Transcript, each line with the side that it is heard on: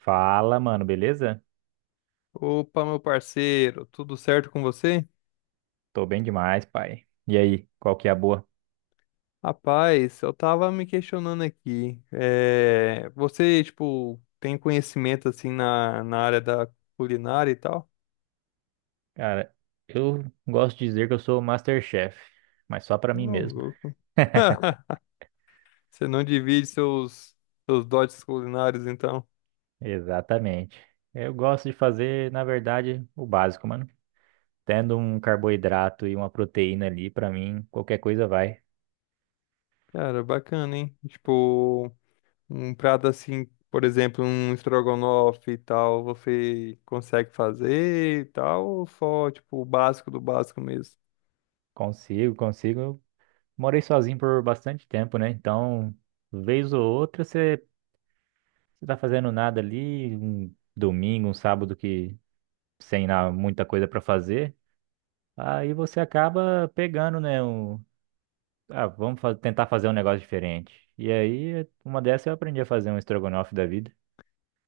right: Fala, mano, beleza?
left: Opa, meu parceiro, tudo certo com você?
right: Tô bem demais, pai. E aí, qual que é a boa?
left: Rapaz, eu tava me questionando aqui. Você, tipo, tem conhecimento assim na área da culinária e tal?
right: Cara, eu gosto de dizer que eu sou o MasterChef, mas só pra mim
left: Não,
right: mesmo.
left: louco. Você não divide seus, seus dotes culinários, então?
right: Exatamente. Eu gosto de fazer, na verdade, o básico, mano. Tendo um carboidrato e uma proteína ali, pra mim, qualquer coisa vai.
left: Cara, bacana, hein? Tipo, um prato assim, por exemplo, um estrogonofe e tal, você consegue fazer e tal, ou só, tipo, o básico do básico mesmo?
right: Consigo. Eu morei sozinho por bastante tempo, né? Então, vez ou outra, você tá fazendo nada ali, um domingo, um sábado que sem na- muita coisa pra fazer. Aí você acaba pegando, né? Tentar fazer um negócio diferente. E aí, uma dessas eu aprendi a fazer um estrogonofe da vida.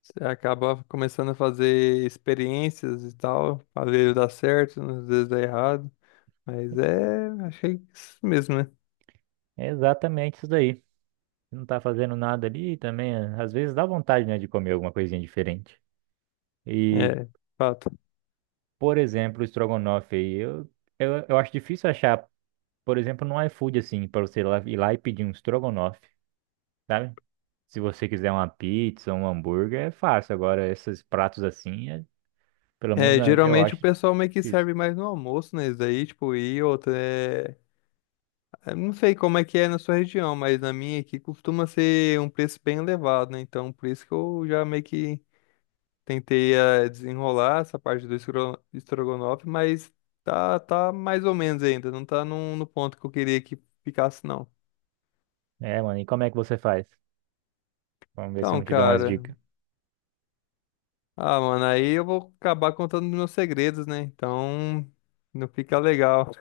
left: Você acaba começando a fazer experiências e tal, às vezes dá certo, às vezes dá errado, mas é, achei isso mesmo, né?
right: É exatamente isso daí. Não tá fazendo nada ali também. Às vezes dá vontade, né, de comer alguma coisinha diferente. E,
left: É, fato.
right: por exemplo, o estrogonofe aí, eu acho difícil achar, por exemplo, no iFood, assim, pra você ir lá, e pedir um estrogonofe, sabe? Se você quiser uma pizza, um hambúrguer, é fácil. Agora, esses pratos assim, pelo menos
left: É,
right: eu
left: geralmente o
right: acho
left: pessoal meio que
right: difícil.
left: serve mais no almoço, né? Isso daí, tipo, e outra, é... eu não sei como é que é na sua região, mas na minha aqui costuma ser um preço bem elevado, né? Então, por isso que eu já meio que tentei desenrolar essa parte do estrogonofe, mas tá mais ou menos ainda. Não tá no ponto que eu queria que ficasse, não.
right: É, mano, e como é que você faz? Vamos ver se eu
left: Então,
right: não te dou umas
left: cara.
right: dicas.
left: Ah, mano, aí eu vou acabar contando meus segredos, né? Então, não fica legal.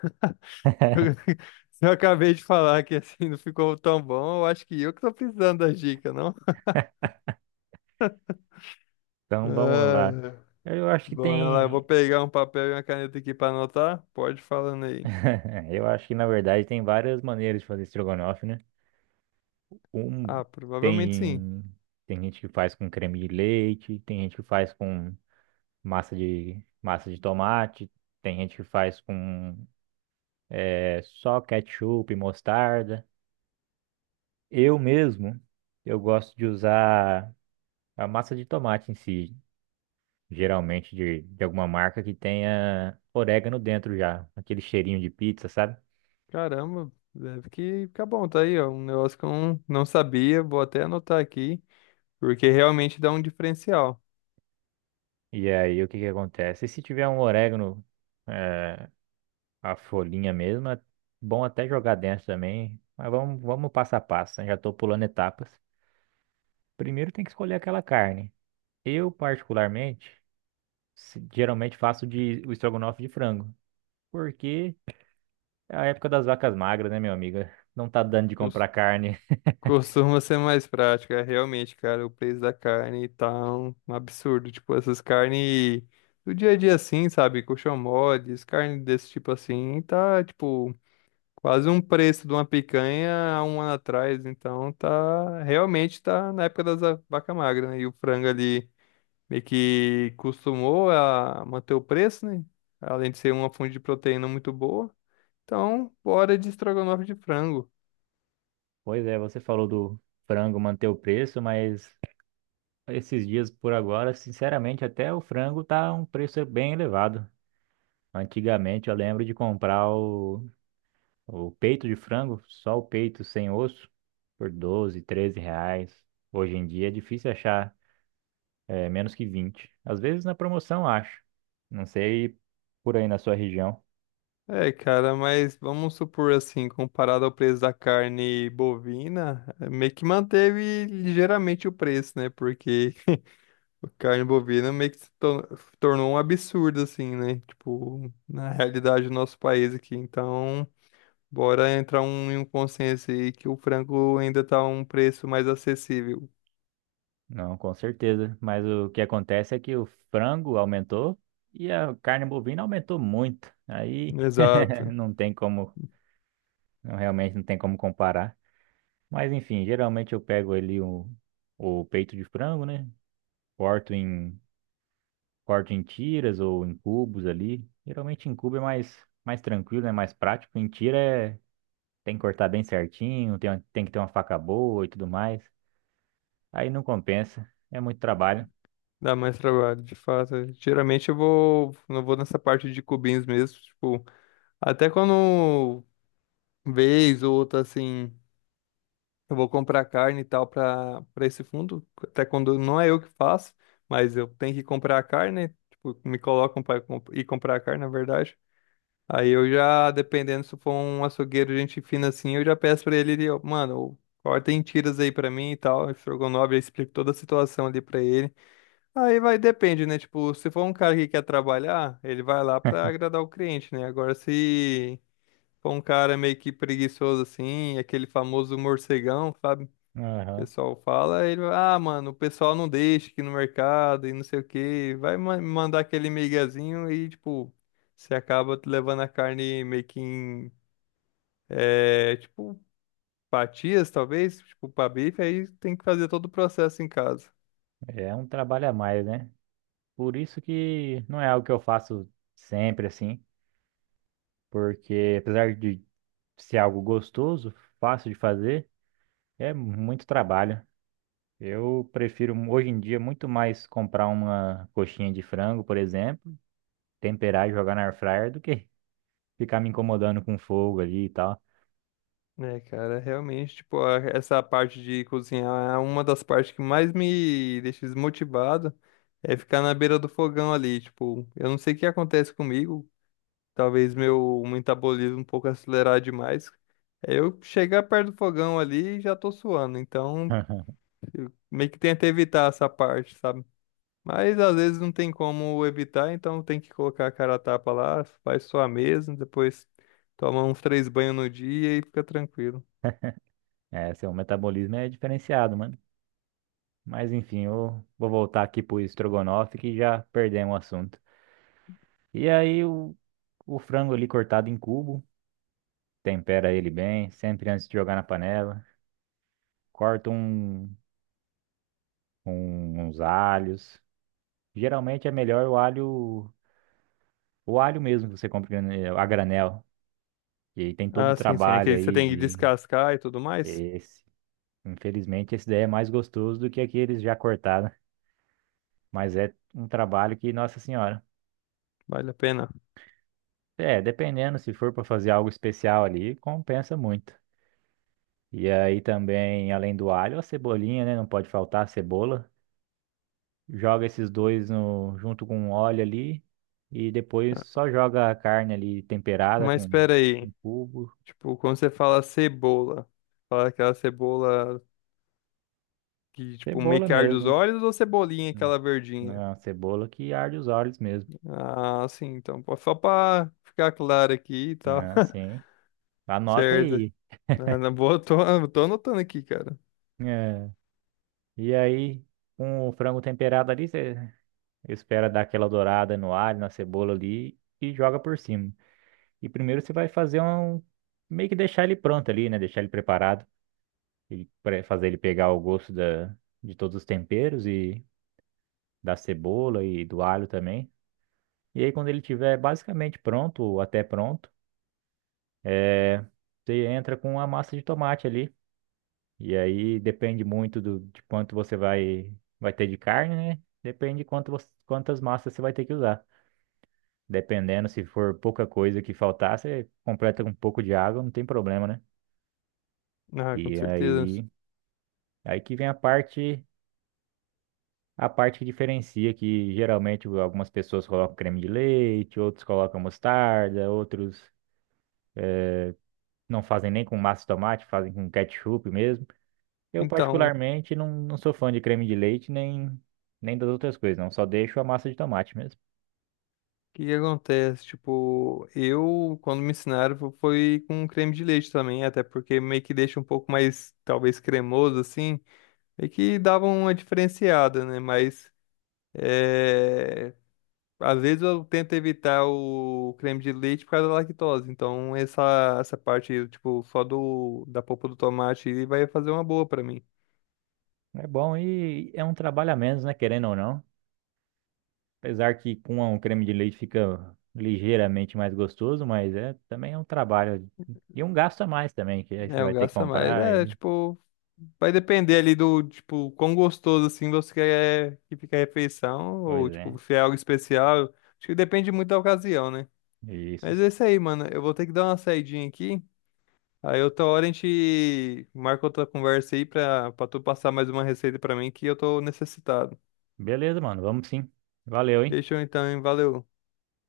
left: Se eu acabei de falar que assim não ficou tão bom, eu acho que eu que tô precisando da dica, não?
right: Então vamos lá.
left: Ah,
right: Eu acho que
left: bora lá, eu vou
right: tem.
left: pegar um papel e uma caneta aqui pra anotar. Pode ir falando aí.
right: Eu acho que na verdade tem várias maneiras de fazer estrogonofe, né? Um
left: Ah, provavelmente sim.
right: tem. Tem gente que faz com creme de leite, tem gente que faz com massa de tomate, tem gente que faz com só ketchup e mostarda. Eu mesmo, eu gosto de usar a massa de tomate em si, geralmente de alguma marca que tenha orégano dentro já, aquele cheirinho de pizza, sabe?
left: Caramba, deve que ficar bom, tá aí, ó. Um negócio que eu não sabia, vou até anotar aqui, porque realmente dá um diferencial.
right: E aí o que que acontece? E Se tiver um orégano, eh, a folhinha mesmo, é bom até jogar dentro também, mas vamos passo a passo, né? Já estou pulando etapas. Primeiro tem que escolher aquela carne. Eu, particularmente, geralmente faço o estrogonofe de frango, porque é a época das vacas magras, né, meu amigo? Não tá dando de
left: Cos-
right: comprar carne.
left: Costuma ser mais prático, é realmente, cara, o preço da carne tá um absurdo. Tipo, essas carnes do dia a dia assim, sabe? Colchão moles, carne desse tipo assim, tá, tipo, quase um preço de uma picanha há um ano atrás. Então, tá, realmente tá na época vaca magra, né? E o frango ali meio que costumou a manter o preço, né? Além de ser uma fonte de proteína muito boa. Então, bora de estrogonofe de frango.
right: Pois é, você falou do frango manter o preço, mas esses dias por agora, sinceramente, até o frango tá um preço bem elevado. Antigamente eu lembro de comprar o peito de frango, só o peito sem osso, por 12 ou 13 reais. Hoje em dia é difícil achar menos que 20. Às vezes na promoção, acho. Não sei por aí na sua região.
left: É, cara, mas vamos supor assim, comparado ao preço da carne bovina, meio que manteve ligeiramente o preço, né? Porque a carne bovina meio que se tor- tornou um absurdo, assim, né? Tipo, na realidade do nosso país aqui. Então, bora entrar em um consenso aí que o frango ainda tá um preço mais acessível.
right: Não, com certeza. Mas o que acontece é que o frango aumentou e a carne bovina aumentou muito. Aí
left: Exato.
right: não tem como, realmente não tem como comparar. Mas enfim, geralmente eu pego ali o peito de frango, né? Corto em, corto em tiras ou em cubos ali. Geralmente em cubo é mais tranquilo, é mais prático. Em tira tem que cortar bem certinho, tem que ter uma faca boa e tudo mais. Aí não compensa, é muito trabalho.
left: Dá mais trabalho, de fato. Geralmente eu vou, não vou nessa parte de cubinhos mesmo, tipo, até quando vez ou outra assim, eu vou comprar carne e tal para esse fundo, até quando não é eu que faço, mas eu tenho que comprar a carne, tipo, me colocam para ir comprar a carne, na verdade. Aí eu já, dependendo se for um açougueiro, gente fina assim, eu já peço pra ele, ó, mano, corta em tiras aí pra mim e tal, estrogonofe, eu explico toda a situação ali pra ele. Aí vai, depende, né? Tipo, se for um cara que quer trabalhar, ele vai lá pra agradar o cliente, né? Agora, se for um cara meio que preguiçoso assim, aquele famoso morcegão, sabe? O
right: Aham.
left: pessoal fala, ele vai, ah, mano, o pessoal não deixa aqui no mercado e não sei o quê. Vai mandar aquele miguezinho e, tipo, você acaba levando a carne meio que em, é, tipo, fatias, talvez, tipo, pra bife, aí tem que fazer todo o processo em casa.
right: É um trabalho a mais, né? Por isso que não é algo que eu faço sempre assim, porque apesar de ser algo gostoso, fácil de fazer, é muito trabalho. Eu prefiro hoje em dia muito mais comprar uma coxinha de frango, por exemplo, temperar e jogar na air fryer do que ficar me incomodando com fogo ali e tal.
left: É, cara, realmente, tipo, essa parte de cozinhar é uma das partes que mais me deixa desmotivado, é ficar na beira do fogão ali, tipo, eu não sei o que acontece comigo, talvez meu metabolismo um pouco acelerado demais, é eu chegar perto do fogão ali e já tô suando, então eu meio que tento evitar essa parte, sabe? Mas às vezes não tem como evitar, então tem que colocar a cara a tapa lá, faz sua mesmo, depois toma uns três banhos no dia e fica tranquilo.
right: É, seu metabolismo é diferenciado, mano. Mas enfim, eu vou voltar aqui pro estrogonofe que já perdemos o assunto. E aí o frango ali cortado em cubo, tempera ele bem, sempre antes de jogar na panela, corta um, uns alhos. Geralmente é melhor o alho mesmo que você compra a granel. E aí tem todo o
left: Ah, sim, sim.
right: trabalho
left: Aquele você
right: aí
left: tem que
right: de
left: descascar e tudo mais.
right: esse. Infelizmente, esse daí é mais gostoso do que aqueles já cortados. Mas é um trabalho que, nossa senhora.
left: Vale a pena.
right: É, dependendo, se for para fazer algo especial ali, compensa muito. E aí também, além do alho, a cebolinha, né? Não pode faltar a cebola. Joga esses dois no, junto com o óleo ali. E depois só joga a carne ali temperada
left: Mas
right: com
left: espera
right: um
left: aí.
right: cubo.
left: Tipo, quando você fala cebola, fala aquela cebola que, tipo, meio
right: Cebola
left: que arde os
right: mesmo, né?
left: olhos ou cebolinha, aquela
right: Não
left: verdinha?
right: é uma cebola que arde os olhos mesmo,
left: Ah, sim. Então, pô, só pra ficar claro aqui e tal.
right: né? Assim. Anota
left: Certo.
right: aí.
left: Ah, na boa, eu tô anotando aqui, cara.
right: É. E aí, com o frango temperado ali, você espera dar aquela dourada no alho, na cebola ali e joga por cima. E primeiro você vai fazer um. Meio que deixar ele pronto ali, né? Deixar ele preparado. Ele, pra fazer ele pegar o gosto de todos os temperos e da cebola e do alho também. E aí, quando ele tiver basicamente pronto, ou até pronto, é, você entra com a massa de tomate ali. E aí depende muito de quanto você vai, vai ter de carne, né? Depende de quanto quantas massas você vai ter que usar. Dependendo, se for pouca coisa que faltar, você completa com um pouco de água, não tem problema, né?
left: Ah, com
right: E
left: certeza.
right: aí, aí que vem a parte que diferencia, que geralmente algumas pessoas colocam creme de leite, outros colocam mostarda, outros não fazem nem com massa de tomate, fazem com ketchup mesmo. Eu,
left: Então,
right: particularmente, não sou fã de creme de leite nem das outras coisas, não. Só deixo a massa de tomate mesmo.
left: o que que acontece? Tipo, eu, quando me ensinaram, foi com creme de leite também, até porque meio que deixa um pouco mais, talvez, cremoso, assim, meio que dava uma diferenciada, né? Mas, é... às vezes eu tento evitar o creme de leite por causa da lactose, então essa parte, tipo, só do, da polpa do tomate aí vai fazer uma boa pra mim.
right: É bom e é um trabalho a menos, né? Querendo ou não. Apesar que com um creme de leite fica ligeiramente mais gostoso, mas é também é um trabalho e um gasto a mais também, que aí você
left: É, um
right: vai ter que
left: gasta mais.
right: comprar
left: É,
right: e...
left: tipo, vai depender ali do, tipo, quão gostoso, assim, você quer que fique a refeição,
right: Pois
left: ou, tipo,
right: é,
left: se é algo especial. Acho que depende muito da ocasião, né?
right: isso.
left: Mas é isso aí, mano. Eu vou ter que dar uma saidinha aqui. Aí outra hora a gente marca outra conversa aí pra tu passar mais uma receita pra mim que eu tô necessitado.
right: Beleza, mano, vamos sim. Valeu, hein?
left: Fechou então, hein? Valeu.